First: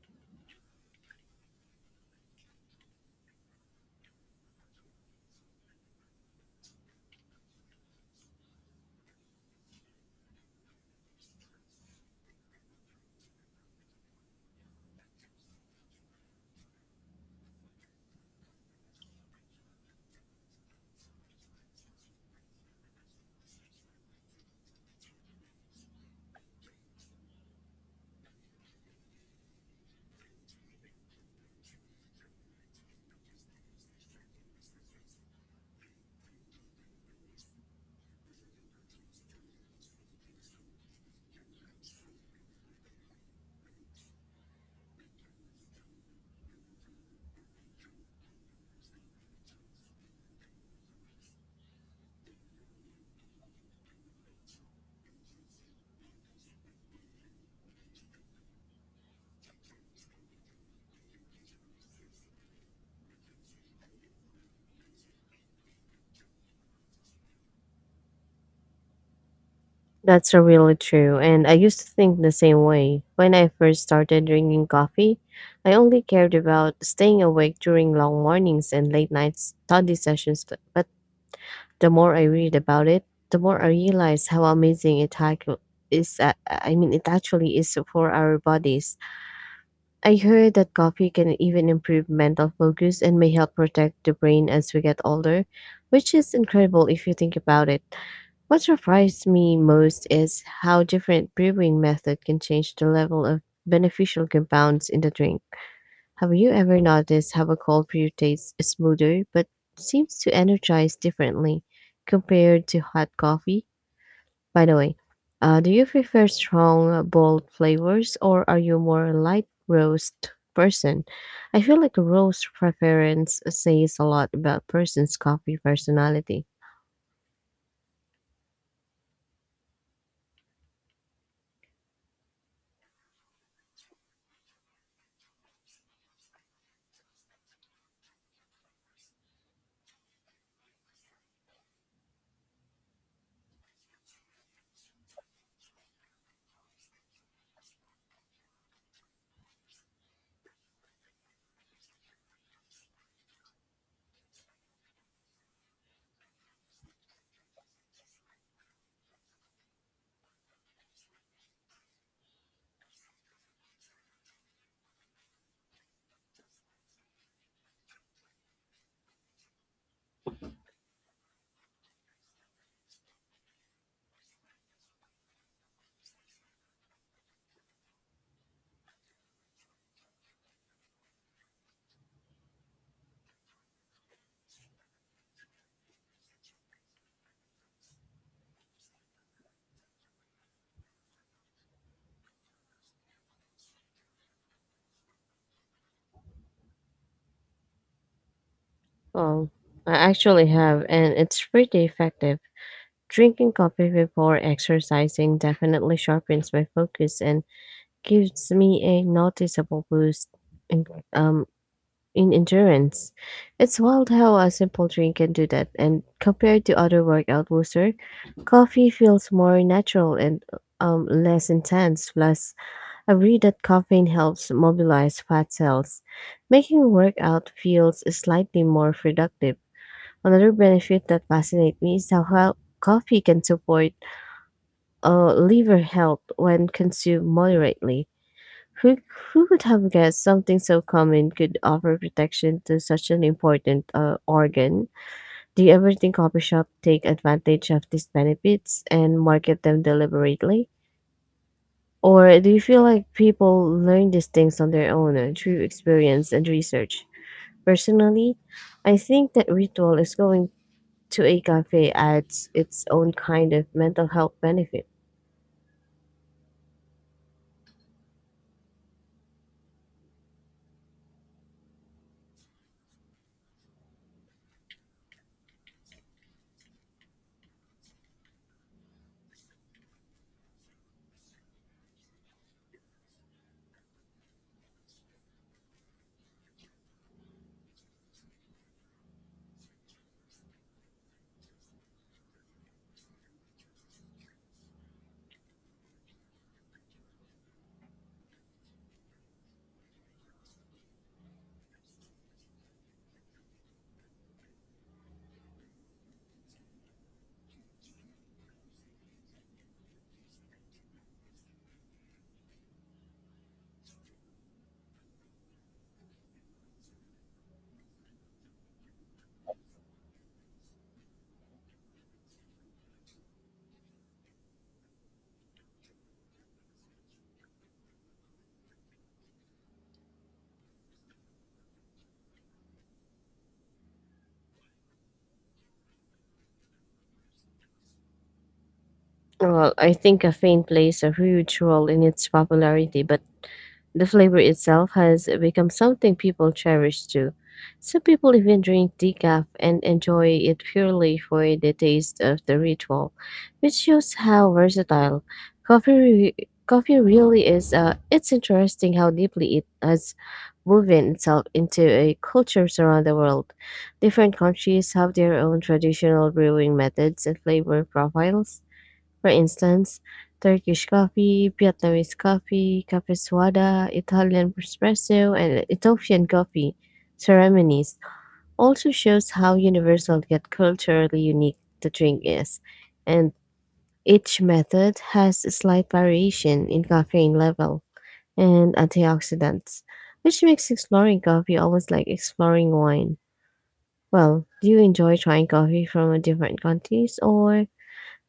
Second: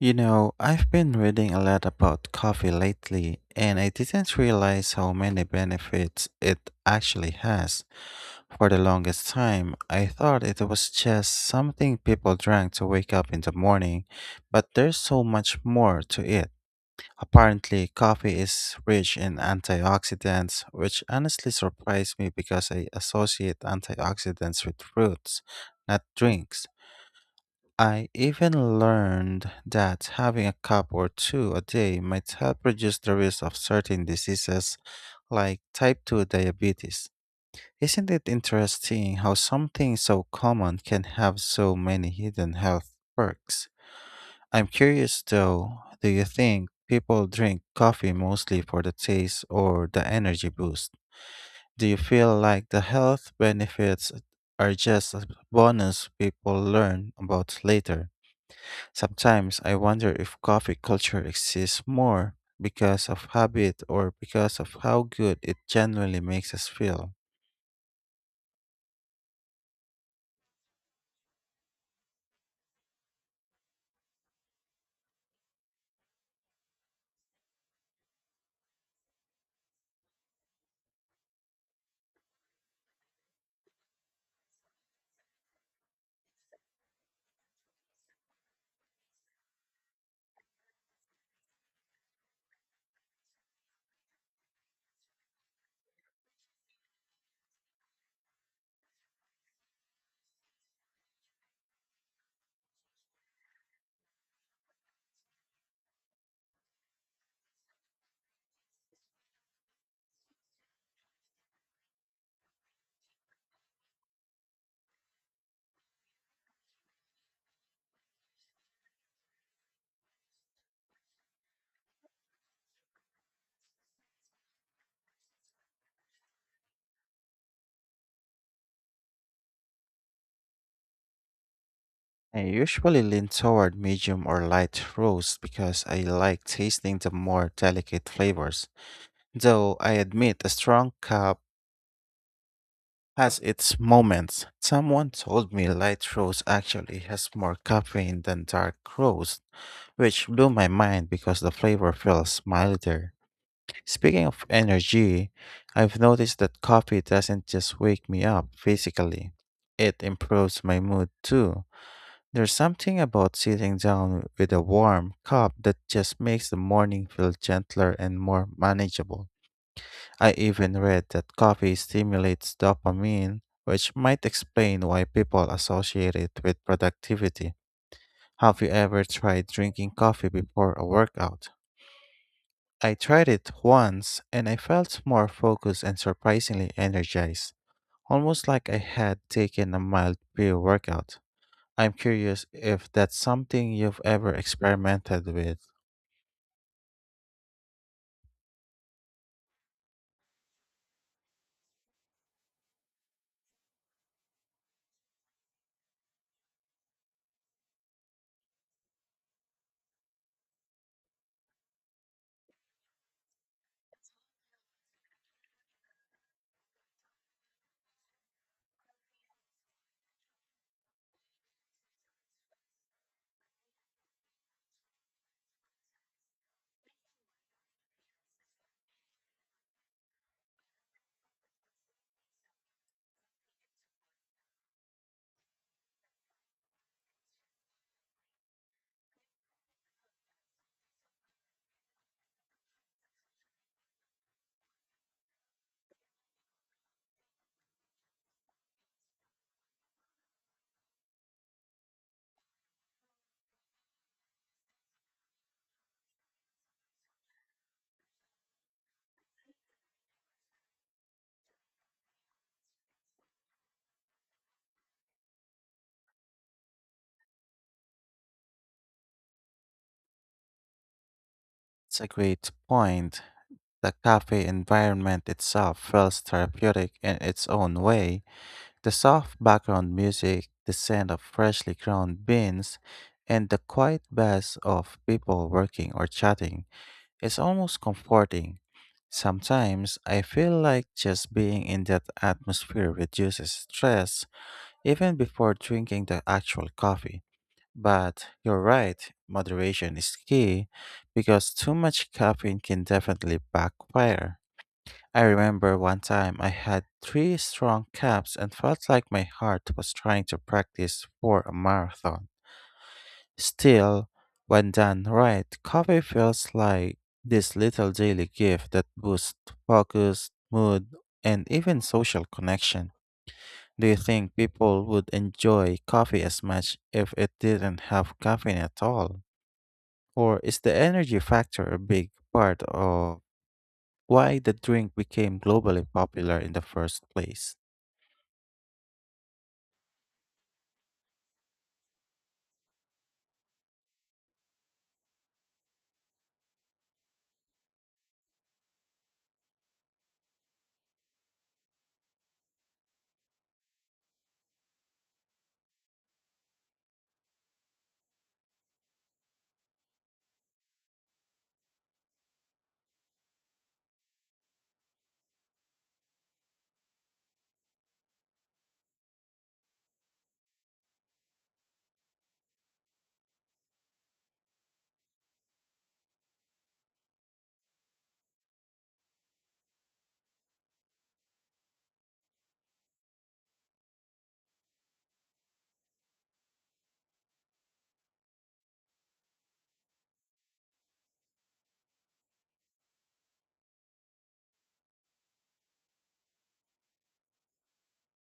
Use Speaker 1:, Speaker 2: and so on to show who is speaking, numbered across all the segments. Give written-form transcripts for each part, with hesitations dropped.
Speaker 1: You know, I've been reading a lot about coffee lately, and I didn't realize how many benefits it actually has. For the longest time, I thought it was just something people drank to wake up in the morning, but there's so much more to it. Apparently, coffee is rich in antioxidants, which honestly surprised me because I associate antioxidants with fruits, not drinks. I even learned that having a cup or two a day might help reduce the risk of certain diseases like type 2 diabetes. Isn't it interesting how something so common can have so many hidden health perks? I'm curious though, do you think people drink coffee mostly for the taste or the energy boost? Do you feel like the health benefits are just a bonus people learn about later? Sometimes I wonder if coffee culture exists more because of habit or because of how good it genuinely makes us feel.
Speaker 2: That's a really true, and I used to think the same way. When I first started drinking coffee, I only cared about staying awake during long mornings and late night study sessions. But the more I read about it, the more I realize how amazing it ac- is. I mean, it actually is for our bodies. I heard that coffee can even improve mental focus and may help protect the brain as we get older, which is incredible if you think about it. What surprised me most is how different brewing method can change the level of beneficial compounds in the drink. Have you ever noticed how a cold brew tastes smoother but seems to energize differently compared to hot coffee? By the way, do you prefer strong, bold flavors, or are you more a light roast person? I feel like a roast preference says a lot about person's coffee personality.
Speaker 1: I usually lean toward medium or light roast because I like tasting the more delicate flavors. Though I admit a strong cup has its moments. Someone told me light roast actually has more caffeine than dark roast, which blew my mind because the flavor feels milder. Speaking of energy, I've noticed that coffee doesn't just wake me up physically, it improves my mood too. There's something about sitting down with a warm cup that just makes the morning feel gentler and more manageable. I even read that coffee stimulates dopamine, which might explain why people associate it with productivity. Have you ever tried drinking coffee before a workout? I tried it once and I felt more focused and surprisingly energized, almost like I had taken a mild pre workout. I'm curious if that's something you've ever experimented with.
Speaker 2: Oh, I actually have, and it's pretty effective. Drinking coffee before exercising definitely sharpens my focus and gives me a noticeable boost in, um, in endurance. It's wild how a simple drink can do that, and compared to other workout booster, coffee feels more natural and less intense. Plus, I read that caffeine helps mobilize fat cells, making workout feels slightly more productive. Another benefit that fascinates me is how coffee can support liver health when consumed moderately. Who, who would have guessed something so common could offer protection to such an important organ? Do you ever think coffee shops take advantage of these benefits and market them deliberately? Or do you feel like people learn these things on their own through experience and research? Personally, I think that ritual is going to a cafe adds its own kind of mental health benefit.
Speaker 1: It's a great point. The cafe environment itself feels therapeutic in its own way. The soft background music, the scent of freshly ground beans, and the quiet buzz of people working or chatting. It's almost comforting. Sometimes I feel like just being in that atmosphere reduces stress even before drinking the actual coffee. But you're right, moderation is key because too much caffeine can definitely backfire. I remember one time I had three strong cups and felt like my heart was trying to practice for a marathon. Still, when done right, coffee feels like this little daily gift that boosts focus, mood, and even social connection. Do you think people would enjoy coffee as much if it didn't have caffeine at all? Or is the energy factor a big part of why the drink became globally popular in the first place?
Speaker 2: Well, I think caffeine plays a huge role in its popularity, but the flavor itself has become something people cherish too. Some people even drink decaf and enjoy it purely for the taste of the ritual, which shows how versatile coffee re- coffee really is. It's interesting how deeply it has woven itself into a cultures around the world. Different countries have their own traditional brewing methods and flavor profiles, for instance, Turkish coffee, Vietnamese coffee, cafe Suada, Italian espresso, and Ethiopian coffee ceremonies also shows how universal yet culturally unique the drink is, and each method has a slight variation in caffeine level and antioxidants, which makes exploring coffee almost like exploring wine. Well, do you enjoy trying coffee from a different countries, or do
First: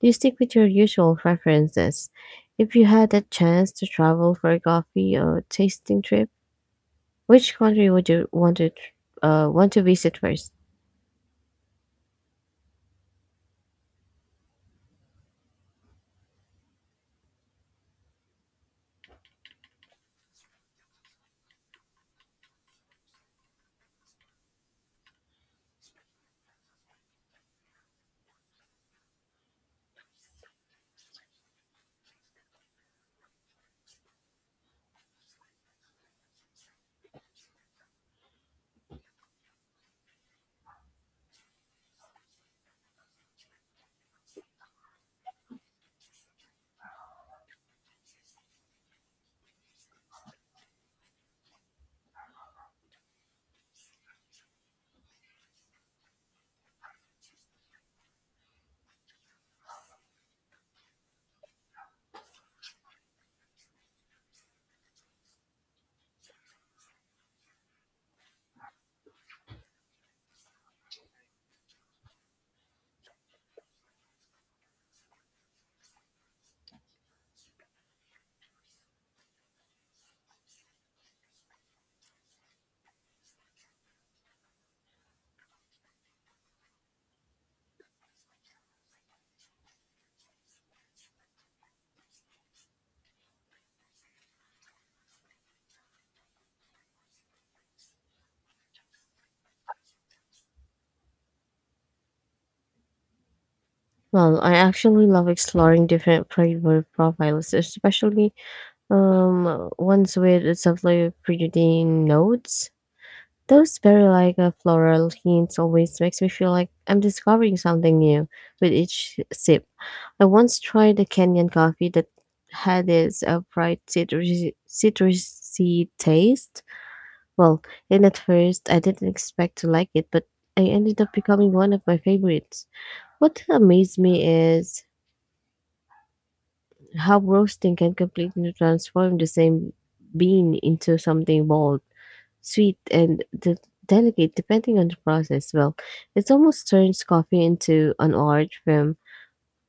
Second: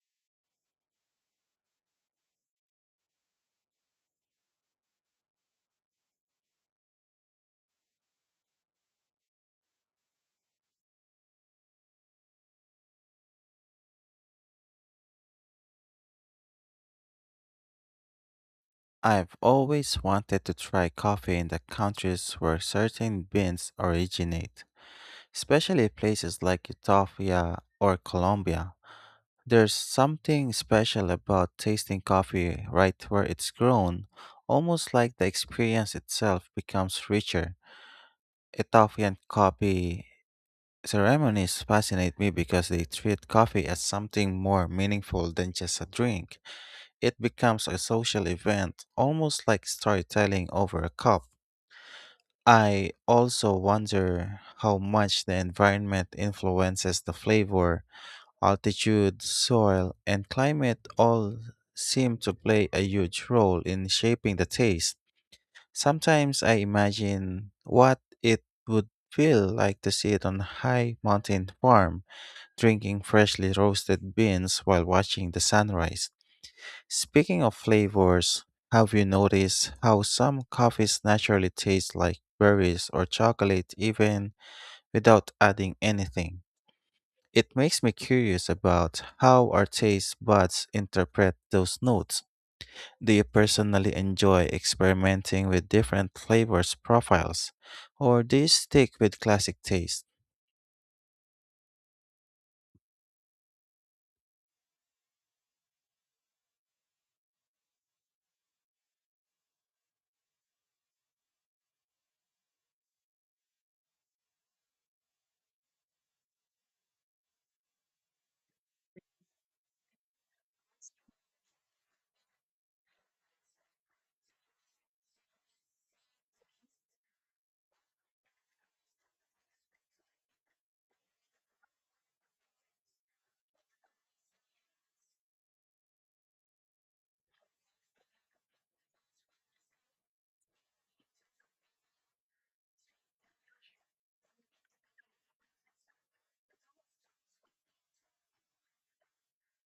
Speaker 2: you stick with your usual preferences? If you had a chance to travel for a coffee or tasting trip, which country would you want to want to visit first?
Speaker 1: I've always wanted to try coffee in the countries where certain beans originate, especially places like Ethiopia or Colombia. There's something special about tasting coffee right where it's grown, almost like the experience itself becomes richer. Ethiopian coffee ceremonies fascinate me because they treat coffee as something more meaningful than just a drink. It becomes a social event, almost like storytelling over a cup. I also wonder how much the environment influences the flavor. Altitude, soil, and climate all seem to play a huge role in shaping the taste. Sometimes I imagine what it would feel like to sit on a high mountain farm, drinking freshly roasted beans while watching the sunrise. Speaking of flavors, have you noticed how some coffees naturally taste like berries or chocolate even without adding anything? It makes me curious about how our taste buds interpret those notes. Do you personally enjoy experimenting with different flavors profiles, or do you stick with classic taste?
Speaker 2: Well, I actually love exploring different flavor profiles, especially ones with subtly presenting notes. Those very like floral hints always makes me feel like I'm discovering something new with each sip. I once tried a Kenyan coffee that had this bright citrusy taste. Well, and at first I didn't expect to like it, but I ended up becoming one of my favorites. What amazed me is how roasting can completely transform the same bean into something bold, sweet, and delicate depending on the process. Well, it almost turns coffee into an art form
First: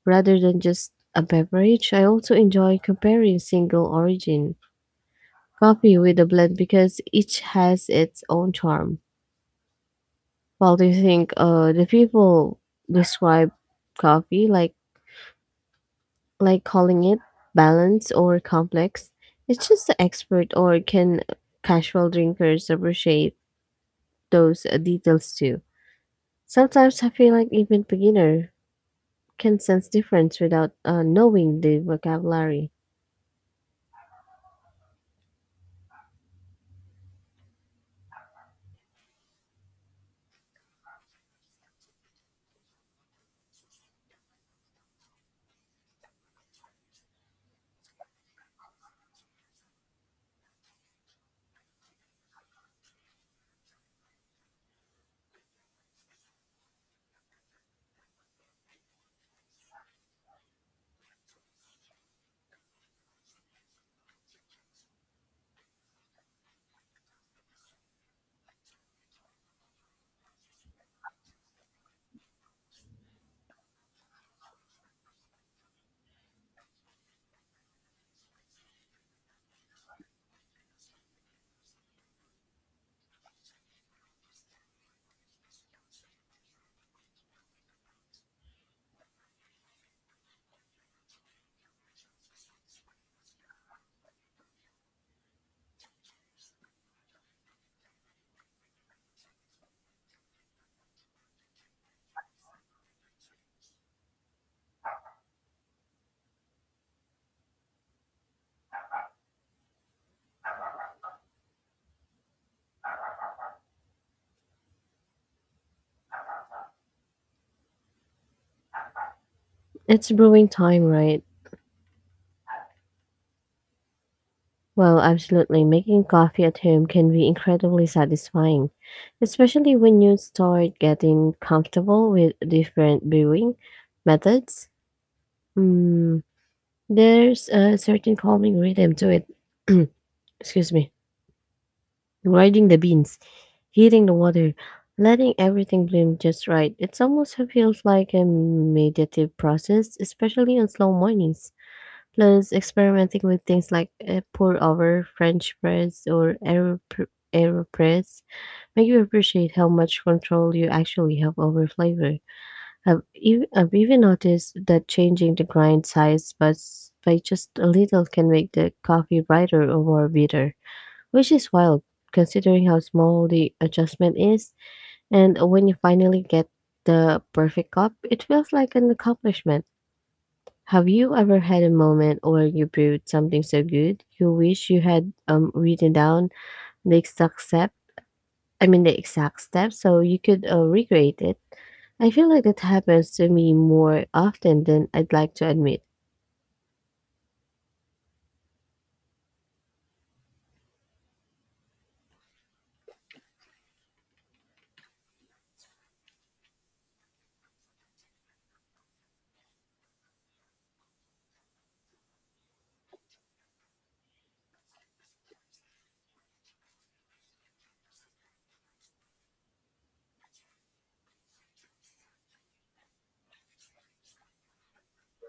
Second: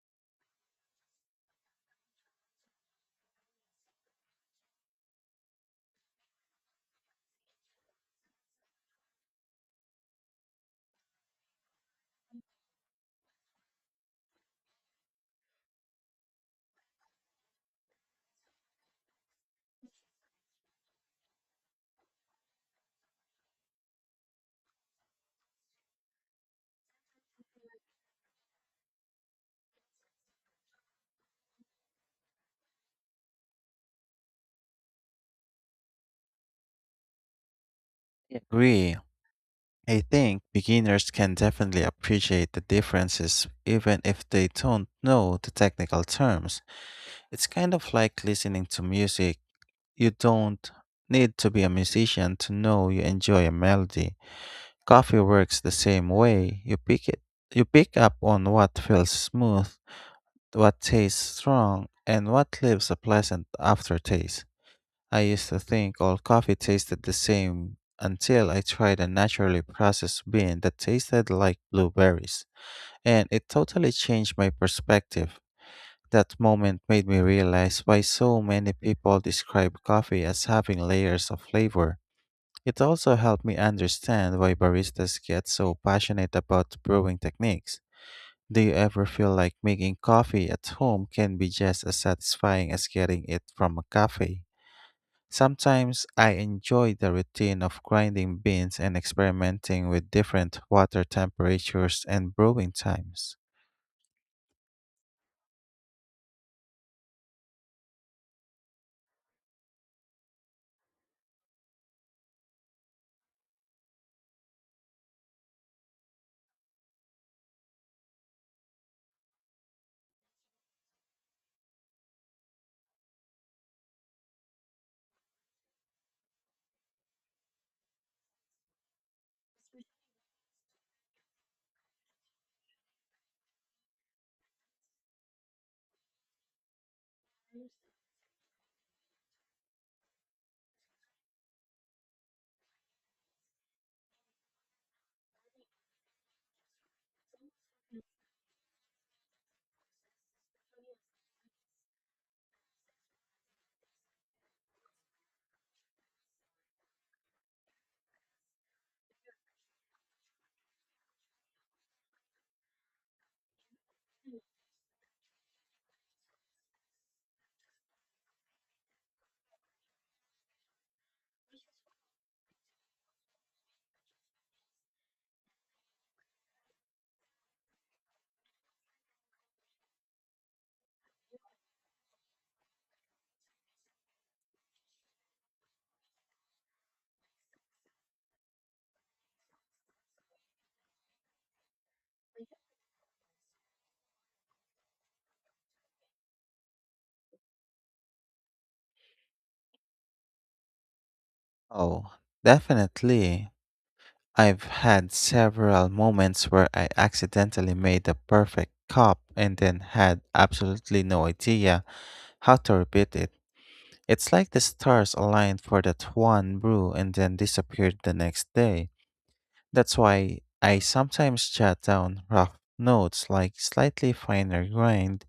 Speaker 2: rather than just a beverage. I also enjoy comparing single origin coffee with a blend because each has its own charm. Well, do you think the people describe coffee like calling it balanced or complex? It's just the expert, or can casual drinkers appreciate those details too? Sometimes I feel like even beginner can sense difference without knowing the vocabulary.
Speaker 1: Yeah. Agree. I think beginners can definitely appreciate the differences even if they don't know the technical terms. It's kind of like listening to music. You don't need to be a musician to know you enjoy a melody. Coffee works the same way. You pick up on what feels smooth, what tastes strong, and what leaves a pleasant aftertaste. I used to think all coffee tasted the same until I tried a naturally processed bean that tasted like blueberries, and it totally changed my perspective. That moment made me realize why so many people describe coffee as having layers of flavor. It also helped me understand why baristas get so passionate about brewing techniques. Do you ever feel like making coffee at home can be just as satisfying as getting it from a cafe? Sometimes I enjoy the routine of grinding beans and experimenting with different water temperatures and brewing times.
Speaker 2: It's brewing time, right? Well, absolutely. Making coffee at home can be incredibly satisfying, especially when you start getting comfortable with different brewing methods. Mm, there's a certain calming rhythm to it. Excuse me. Grinding the beans, heating the water, letting everything bloom just right. It almost feels like a meditative process, especially on slow mornings. Plus, experimenting with things like pour-over, French press, or aeropress make you appreciate how much control you actually have over flavor. I've even noticed that changing the grind size by, by just a little can make the coffee brighter or more bitter, which is wild considering how small the adjustment is. And when you finally get the perfect cup, it feels like an accomplishment. Have you ever had a moment where you brewed something so good you wish you had written down the exact step? I mean, the exact step, so you could recreate it? I feel like that happens to me more often than I'd like to admit.
Speaker 1: Oh, definitely. I've had several moments where I accidentally made the perfect cup and then had absolutely no idea how to repeat it. It's like the stars aligned for that one brew and then disappeared the next day. That's why I sometimes jot down rough notes like slightly finer grind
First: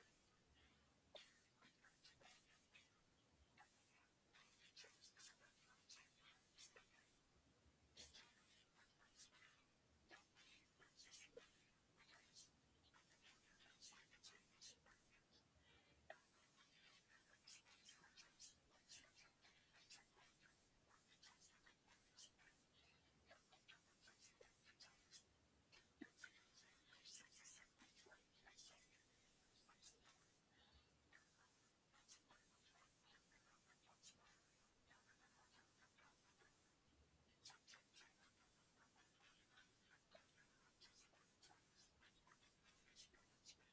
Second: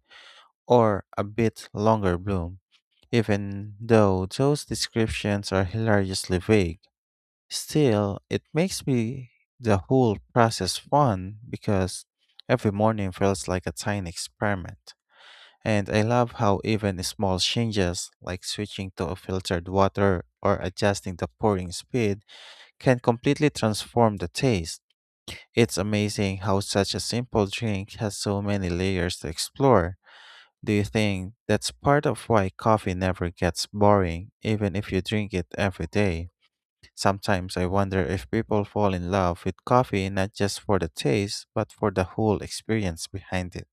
Speaker 1: or a bit longer bloom, even though those descriptions are hilariously vague. Still, it makes me the whole process fun because every morning feels like a tiny experiment. And I love how even small changes, like switching to a filtered water or adjusting the pouring speed, can completely transform the taste. It's amazing how such a simple drink has so many layers to explore. Do you think that's part of why coffee never gets boring, even if you drink it every day? Sometimes I wonder if people fall in love with coffee not just for the taste, but for the whole experience behind it.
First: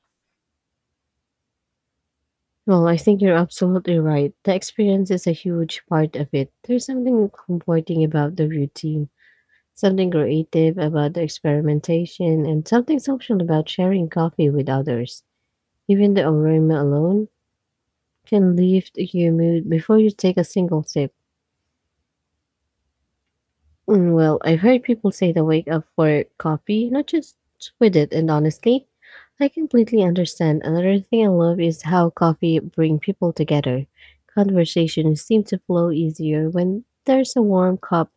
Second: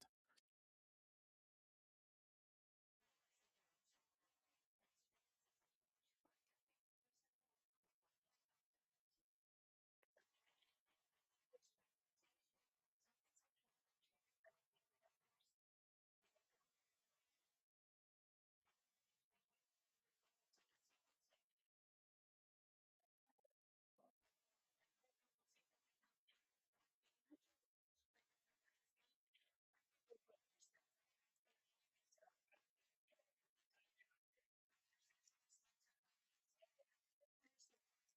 Speaker 2: Well, I think you're absolutely right. The experience is a huge part of it. There's something comforting about the routine, something creative about the experimentation, and something social about sharing coffee with others. Even the aroma alone can lift your mood before you take a single sip. Well, I've heard people say to wake up for coffee, not just with it, and honestly, I completely understand. Another thing I love is how coffee bring people together. Conversations seem to flow easier when there's a warm cup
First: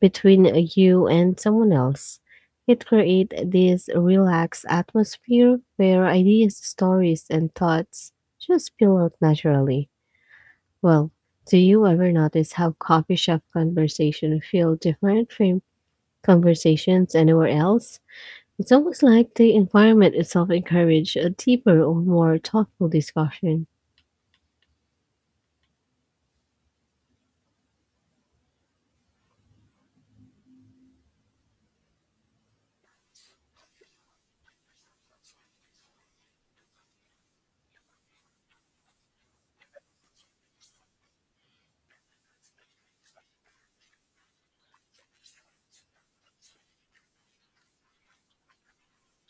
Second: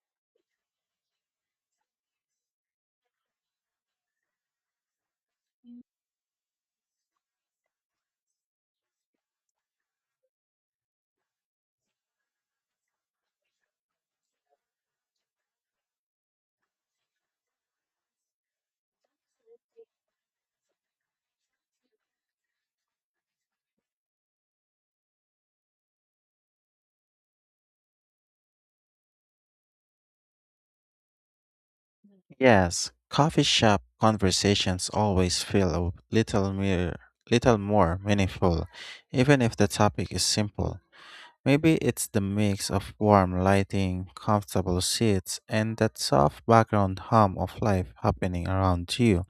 Speaker 2: between you and someone else. It creates this relaxed atmosphere where ideas, stories, and thoughts just spill out naturally. Well, do you ever notice how coffee shop conversation feel different from conversations anywhere else? It's almost like the environment itself encourage a deeper or more thoughtful discussion.
Speaker 1: Yes, coffee shop conversations always feel little more meaningful, even if the topic is simple. Maybe it's the mix of warm lighting, comfortable seats, and that soft background hum of life happening around you.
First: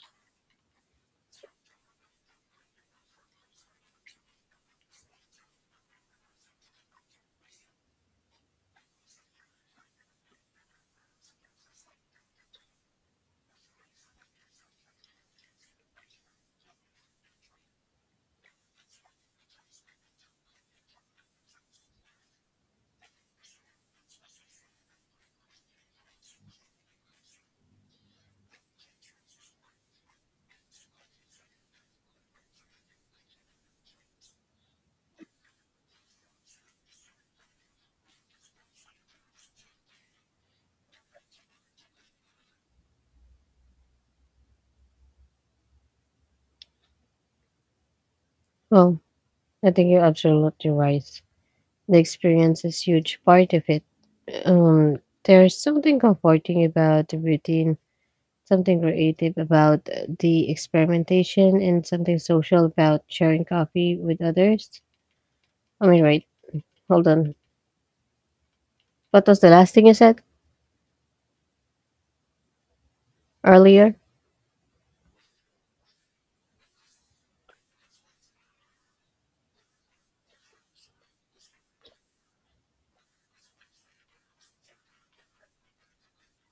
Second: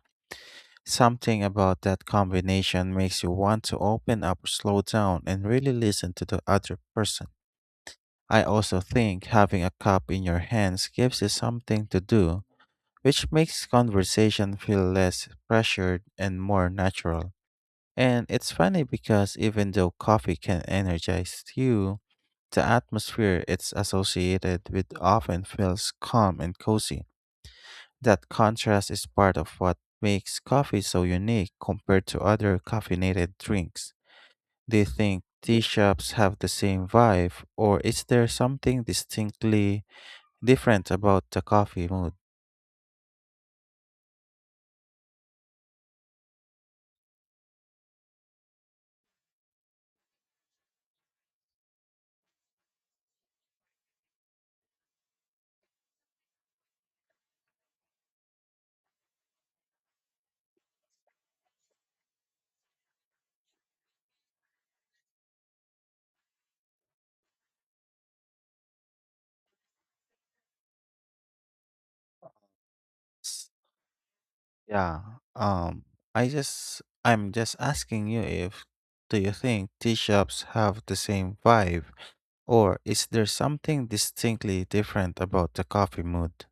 Speaker 1: Something about that combination makes you want to open up, slow down, and really listen to the other person. I also think having a cup in your hands gives you something to do, which makes conversation feel less pressured and more natural. And it's funny because even though coffee can energize you, the atmosphere it's associated with often feels calm and cozy. That contrast is part of what makes coffee so unique compared to other caffeinated drinks. Do you think tea shops have the same vibe, or is there something distinctly different about the coffee moods?
Speaker 2: Well, I think you're absolutely right. The experience is huge part of it. Um, there's something comforting about the routine, something creative about the experimentation, and something social about sharing coffee with others. I mean, right? Hold on. What was the last thing you said earlier?
Speaker 1: Yeah. Um I'm just asking you, if do you think tea shops have the same vibe or is there something distinctly different about the coffee mood?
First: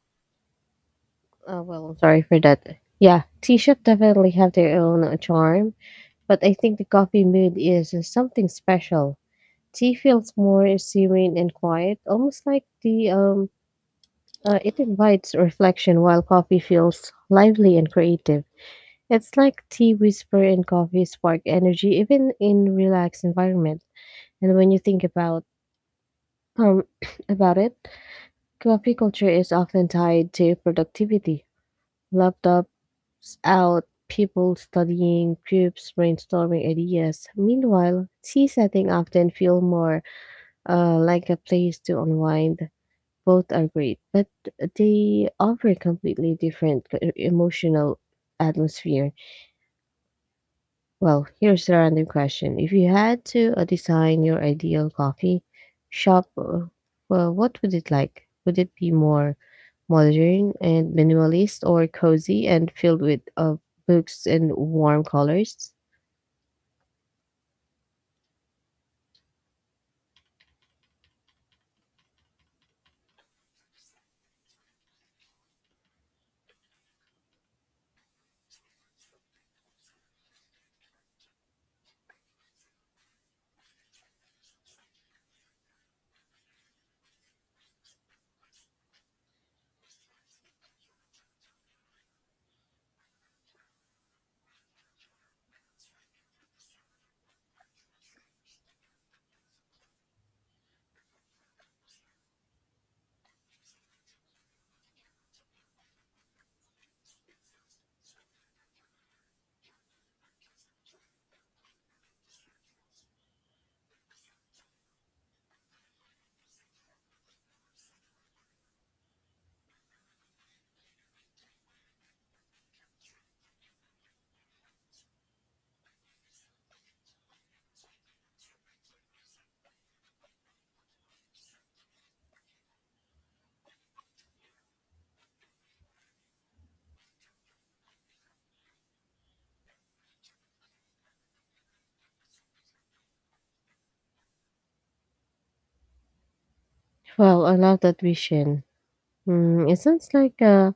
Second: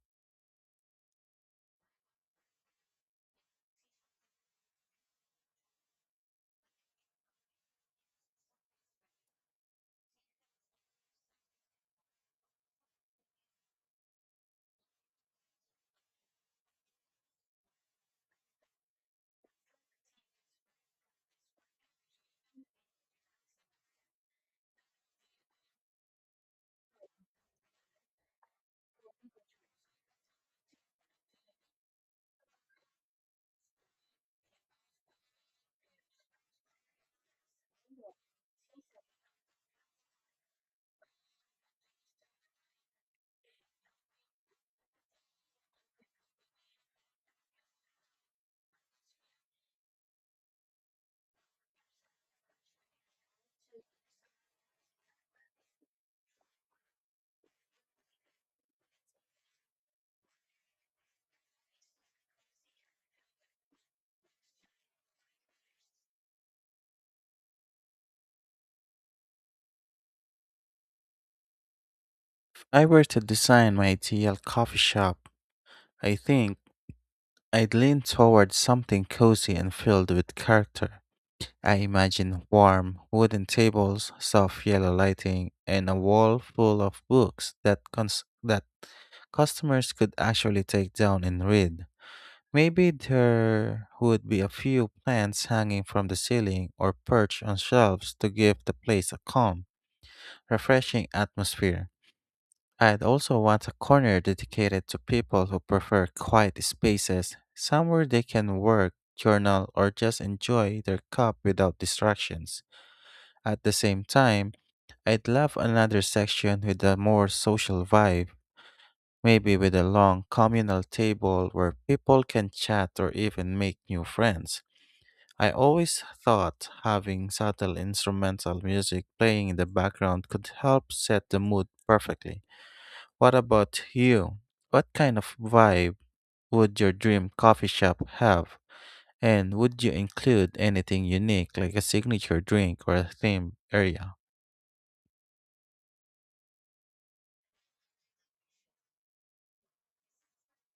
Speaker 2: Well, I'm sorry for that. Yeah, tea shop definitely have their own charm, but I think the coffee mood is something special. Tea feels more serene and quiet, almost like the it invites reflection, while coffee feels lively and creative. It's like tea whisper and coffee spark energy, even in relaxed environment. And when you think about um about it, coffee culture is often tied to productivity. Laptops out, people studying, groups brainstorming ideas. Meanwhile, tea setting often feel more like a place to unwind. Both are great, but they offer completely different emotional atmosphere. Well, here's a random question. If you had to design your ideal coffee shop, well, what would it like? Would it be more modern and minimalist, or cozy and filled with books and warm colors?
Speaker 1: If I were to design my ideal coffee shop, I think I'd lean towards something cozy and filled with character. I imagine warm wooden tables, soft yellow lighting, and a wall full of books that that customers could actually take down and read. Maybe there would be a few plants hanging from the ceiling or perched on shelves to give the place a calm, refreshing atmosphere. I'd also want a corner dedicated to people who prefer quiet spaces, somewhere they can work, journal, or just enjoy their cup without distractions. At the same time, I'd love another section with a more social vibe, maybe with a long communal table where people can chat or even make new friends. I always thought having subtle instrumental music playing in the background could help set the mood perfectly. What about you? What kind of vibe would your dream coffee shop have? And would you include anything unique like a signature drink or a theme area?
Speaker 2: Well, I love that vision. It sounds like a,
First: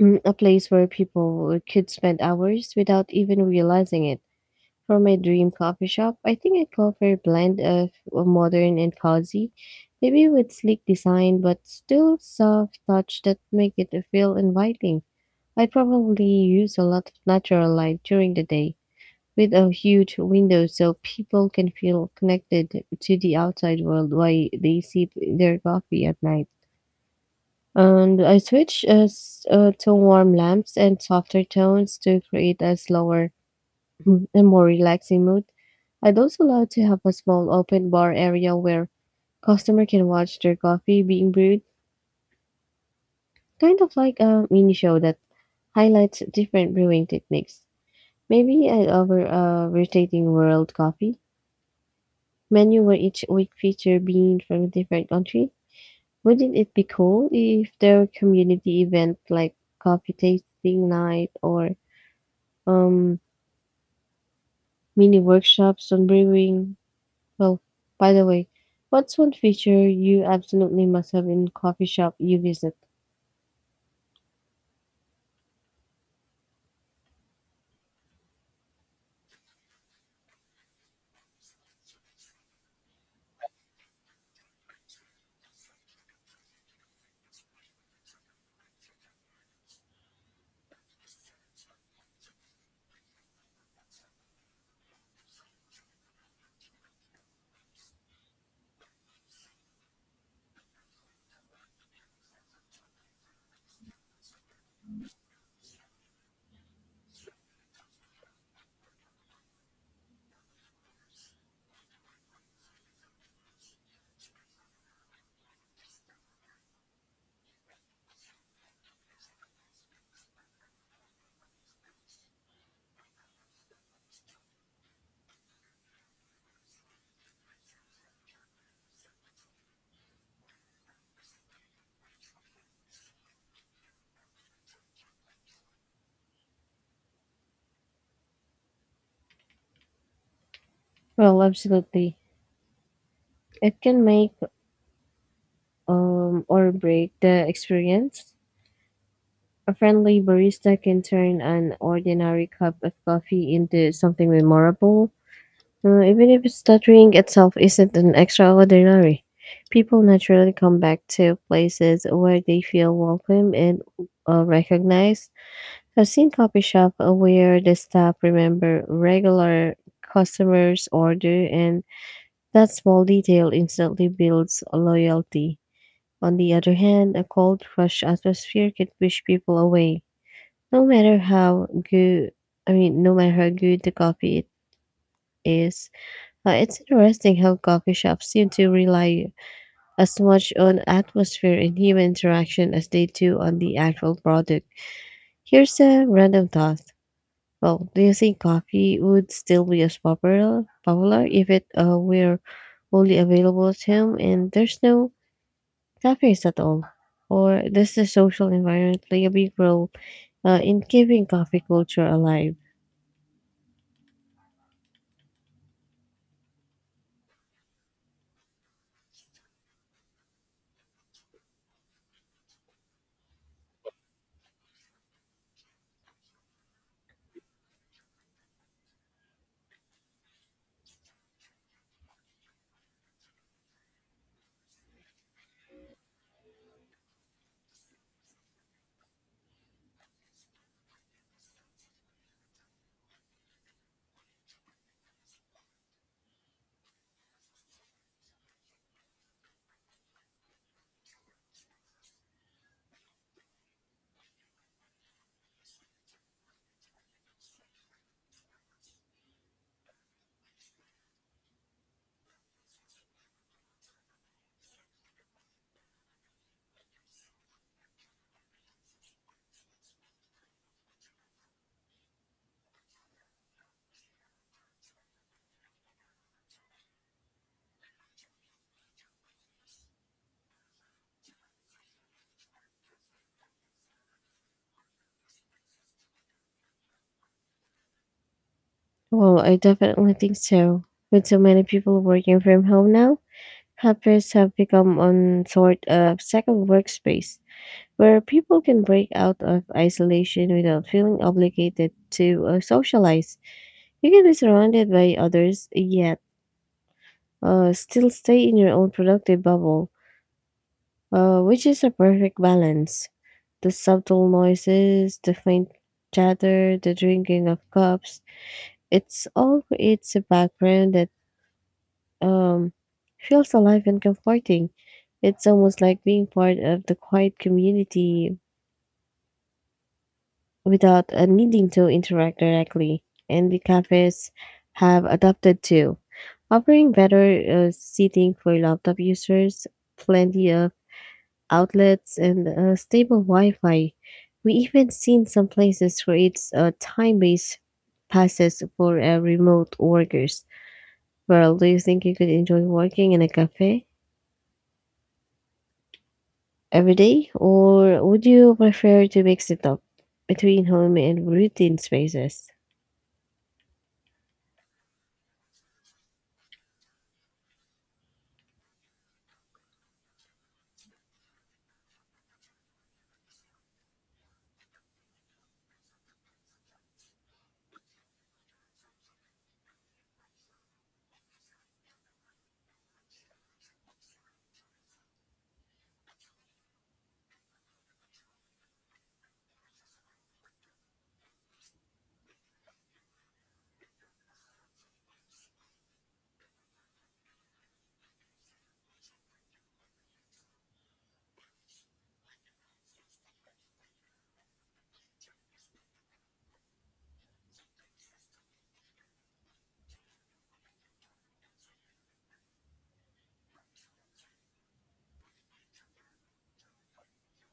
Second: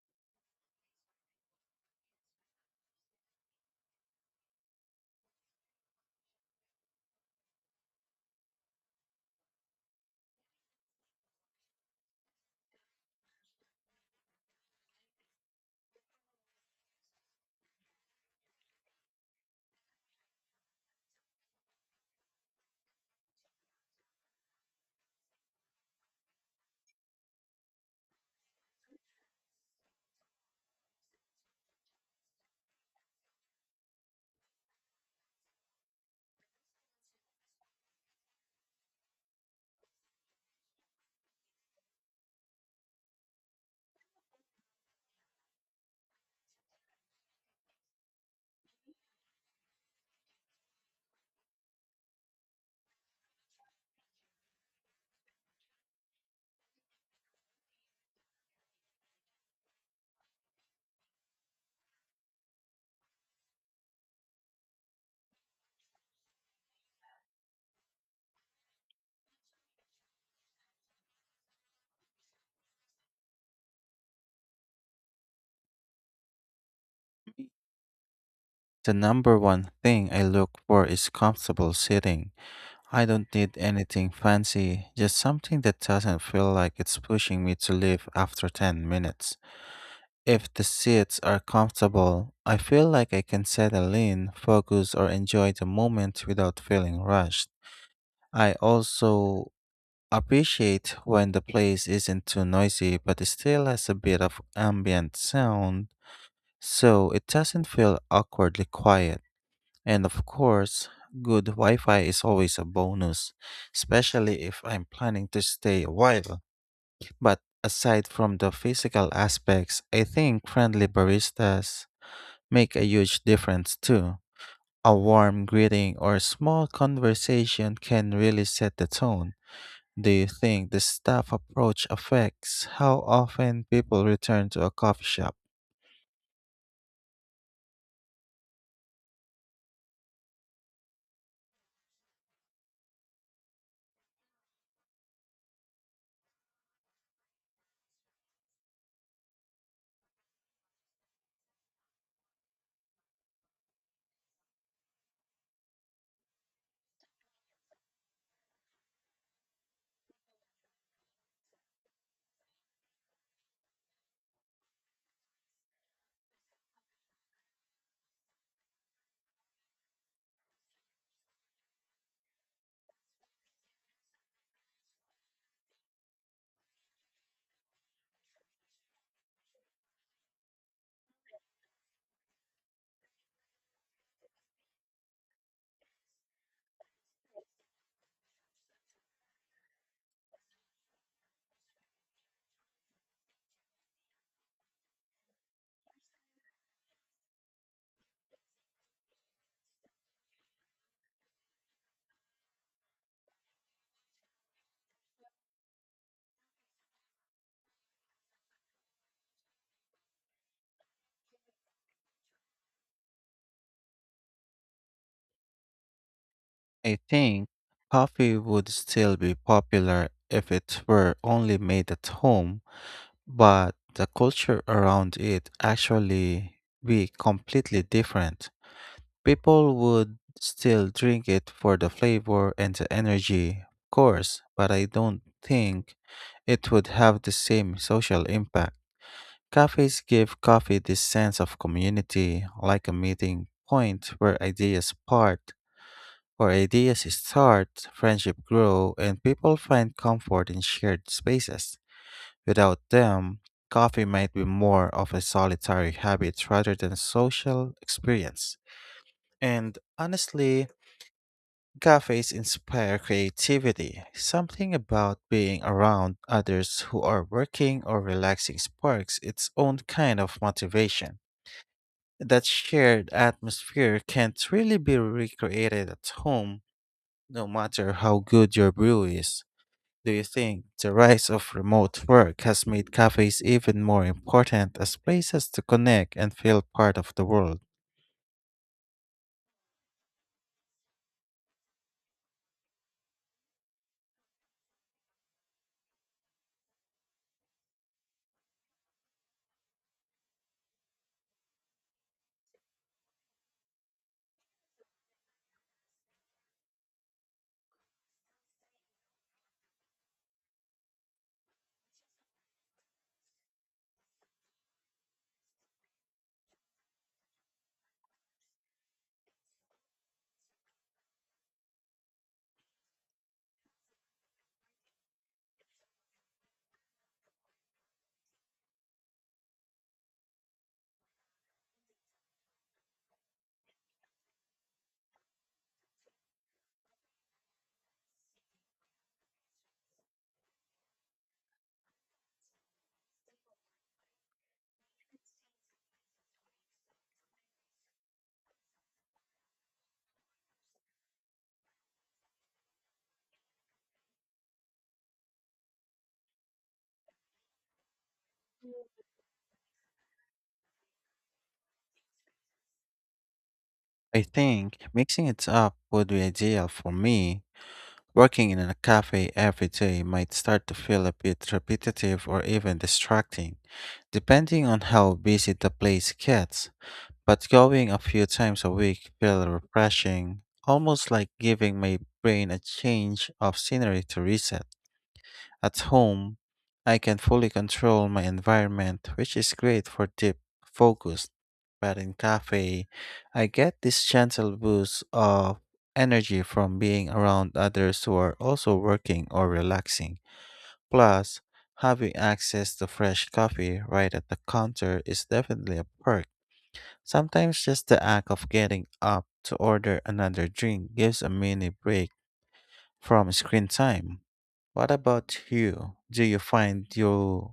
Speaker 2: mm, a place where people could spend hours without even realizing it. For my dream coffee shop, I think I'd go for a blend of modern and cozy, maybe with sleek design but still soft touch that make it feel inviting. I'd probably use a lot of natural light during the day with a huge window so people can feel connected to the outside world while they sip their coffee at night. And I switch to warm lamps and softer tones to create a slower and more relaxing mood. I'd also love to have a small open bar area where customer can watch their coffee being brewed, kind of like a mini show that highlights different brewing techniques. Maybe I'd offer a rotating world coffee menu where each week feature being from a different country. Wouldn't it be cool if there were community event like coffee tasting night, or um mini workshops on brewing? Well, by the way, what's one feature you absolutely must have in coffee shop you visit?
Speaker 1: The number one thing I look for is comfortable sitting. I don't need anything fancy, just something that doesn't feel like it's pushing me to leave after 10 minutes. If the seats are comfortable, I feel like I can settle in, focus, or enjoy the moment without feeling rushed. I also appreciate when the place isn't too noisy but it still has a bit of ambient sound, so it doesn't feel awkwardly quiet. And of course, good Wi Fi is always a bonus, especially if I'm planning to stay a while. But aside from the physical aspects, I think friendly baristas make a huge difference too. A warm greeting or small conversation can really set the tone. Do you think the staff approach affects how often people return to a coffee shop?
Speaker 2: Well, absolutely. It can make or break the experience. A friendly barista can turn an ordinary cup of coffee into something memorable. Even if stuttering itself isn't an extraordinary, people naturally come back to places where they feel welcome and recognized. I've seen coffee shop where the staff remember regular customers' order, and that small detail instantly builds loyalty. On the other hand, a cold, rush atmosphere can push people away. No matter how good, I mean, no matter how good the coffee is. Uh, it's interesting how coffee shops seem to rely as much on atmosphere and human interaction as they do on the actual product. Here's a random thought. Well, do you think coffee would still be as popular if it were only available at home and there's no cafes at all? Or does the social environment play a big role in keeping coffee culture alive?
Speaker 1: I think coffee would still be popular if it were only made at home, but the culture around it actually be completely different. People would still drink it for the flavor and the energy, of course, but I don't think it would have the same social impact. Cafes give coffee this sense of community, like a meeting point where ideas start, friendship grow, and people find comfort in shared spaces. Without them, coffee might be more of a solitary habit rather than a social experience. And honestly, cafes inspire creativity. Something about being around others who are working or relaxing sparks its own kind of motivation. That shared atmosphere can't really be recreated at home, no matter how good your brew is. Do you think the rise of remote work has made cafes even more important as places to connect and feel part of the world?
Speaker 2: Well, I definitely think so. With so many people working from home now, helpers have become on sort of second workspace where people can break out of isolation without feeling obligated to socialize. You can be surrounded by others yet still stay in your own productive bubble, which is a perfect balance. The subtle noises, the faint chatter, the drinking of cups, it's all creates a background that um, feels alive and comforting. It's almost like being part of the quiet community without needing to interact directly. And the cafes have adopted too, offering better seating for laptop users, plenty of outlets, and stable Wi Fi. We even seen some places where it's time based passes for remote workers. Well, do you think you could enjoy working in a cafe every day, or would you prefer to mix it up between home and routine spaces?
Speaker 1: I think mixing it up would be ideal for me. Working in a cafe every day might start to feel a bit repetitive or even distracting, depending on how busy the place gets. But going a few times a week feels refreshing, almost like giving my brain a change of scenery to reset. At home, I can fully control my environment, which is great for deep focus. But in cafe, I get this gentle boost of energy from being around others who are also working or relaxing. Plus, having access to fresh coffee right at the counter is definitely a perk. Sometimes just the act of getting up to order another drink gives a mini break from screen time. What about you? Do you find you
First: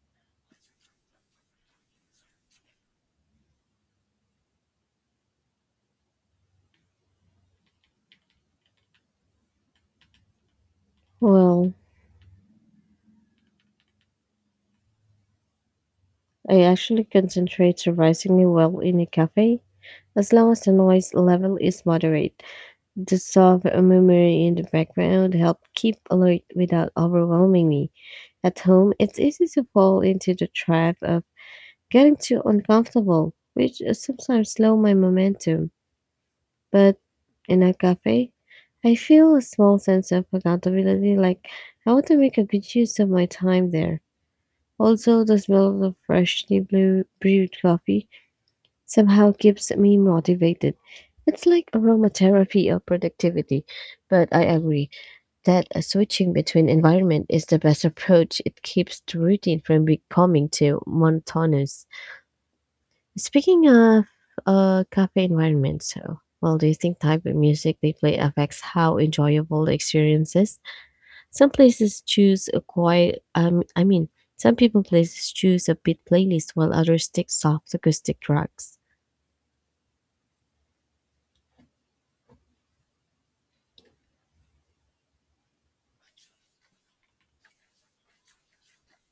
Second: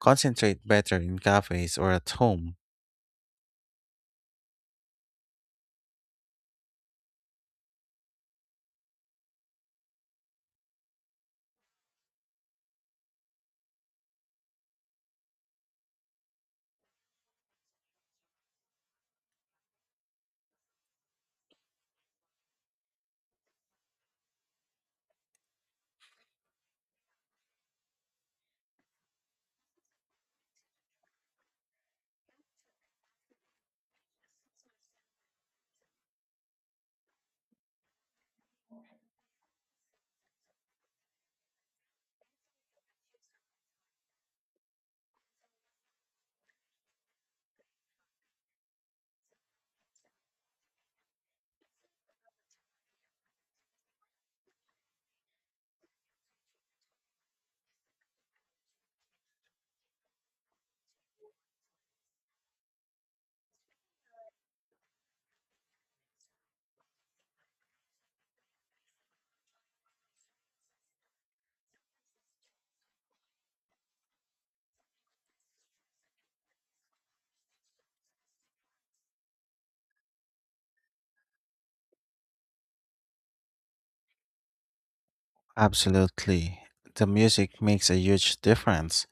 Speaker 1: concentrate better in cafes or at home?
Speaker 2: Well, I actually concentrate surprisingly well in a cafe as long as the noise level is moderate. The soft murmuring in the background help keep alert without overwhelming me. At home, it's easy to fall into the trap of getting too uncomfortable, which sometimes slow my momentum. But in a cafe, I feel a small sense of accountability, like I want to make a good use of my time there. Also, the smell of freshly blue brewed coffee somehow keeps me motivated. It's like aromatherapy of productivity, but I agree that switching between environment is the best approach. It keeps the routine from becoming too monotonous. Speaking of cafe environments, well, do you think type of music they play affects how enjoyable the experience is? Some places choose a quiet. I mean, some people places choose a beat playlist while others stick soft acoustic tracks.
Speaker 1: Absolutely. The music makes a huge difference.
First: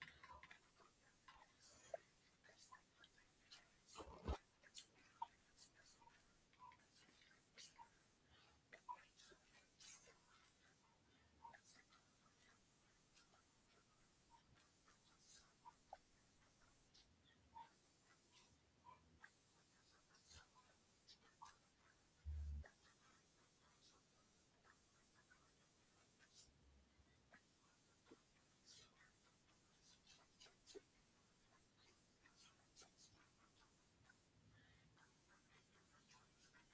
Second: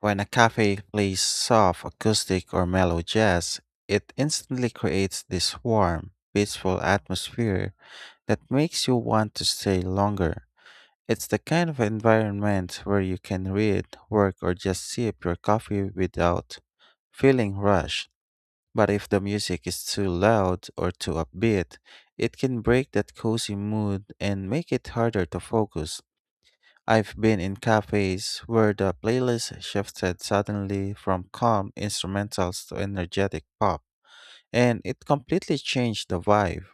Speaker 1: When a cafe plays soft acoustic or mellow jazz, it instantly creates this warm, peaceful atmosphere that makes you want to stay longer. It's the kind of environment where you can read, work, or just sip your coffee without feeling rushed. But if the music is too loud or too upbeat, it can break that cozy mood and make it harder to focus. I've been in cafes where the playlist shifted suddenly from calm instrumentals to energetic pop, and it completely changed the vibe.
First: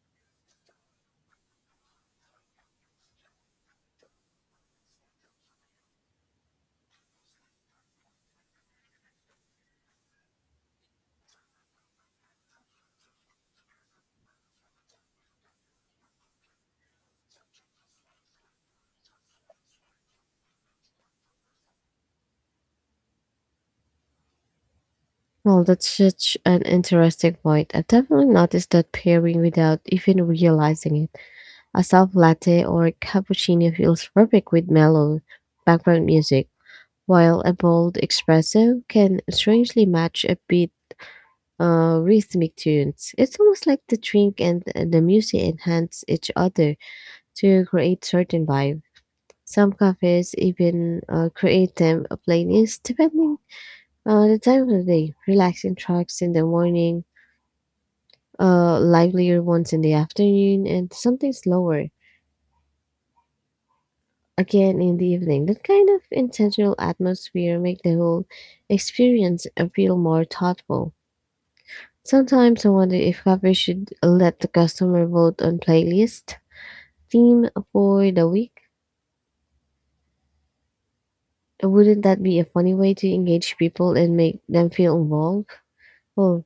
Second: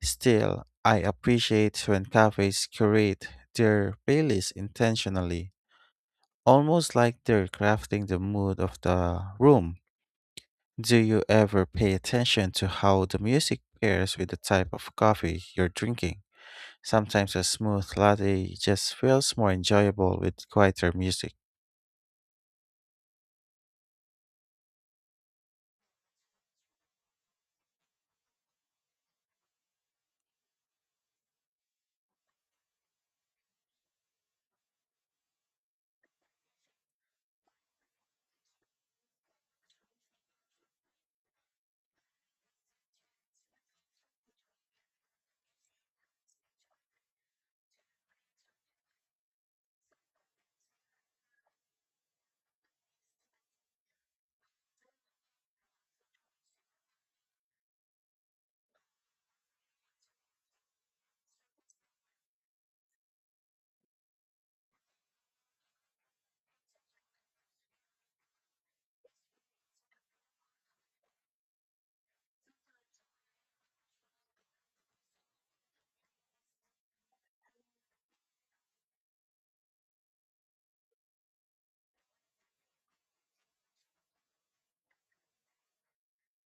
Speaker 1: Still, I appreciate when cafes curate their playlist intentionally, almost like they're crafting the mood of the room. Do you ever pay attention to how the music pairs with the type of coffee you're drinking? Sometimes a smooth latte just feels more enjoyable with quieter music.
Speaker 2: Well, that's such an interesting point. I've definitely noticed that pairing without even realizing it. A soft latte or cappuccino feels perfect with mellow background music, while a bold espresso can strangely match a beat rhythmic tunes. It's almost like the drink and the music enhance each other to create certain vibe. Some cafes even create them a playlist depending on the time of the day. Relaxing tracks in the morning, livelier ones in the afternoon, and something slower again in the evening. That kind of intentional atmosphere make the whole experience feel more thoughtful. Sometimes I wonder if cafes should let the customer vote on playlist theme for the week. Wouldn't that be a funny way to engage people and make them feel involved? Well,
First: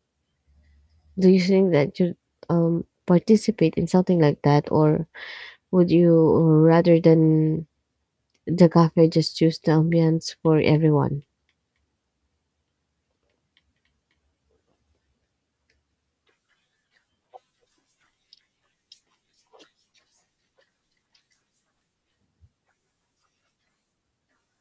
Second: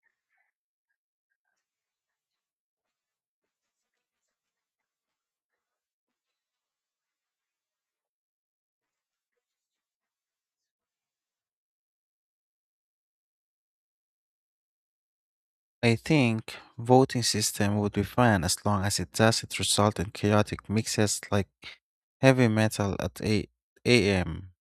Speaker 2: do you think that you participate in something like that, or would you rather than the cafe just choose the ambience for everyone?
Speaker 1: I think voting system would be fun as long as it doesn't result in chaotic mixes like heavy metal at 8 a.m.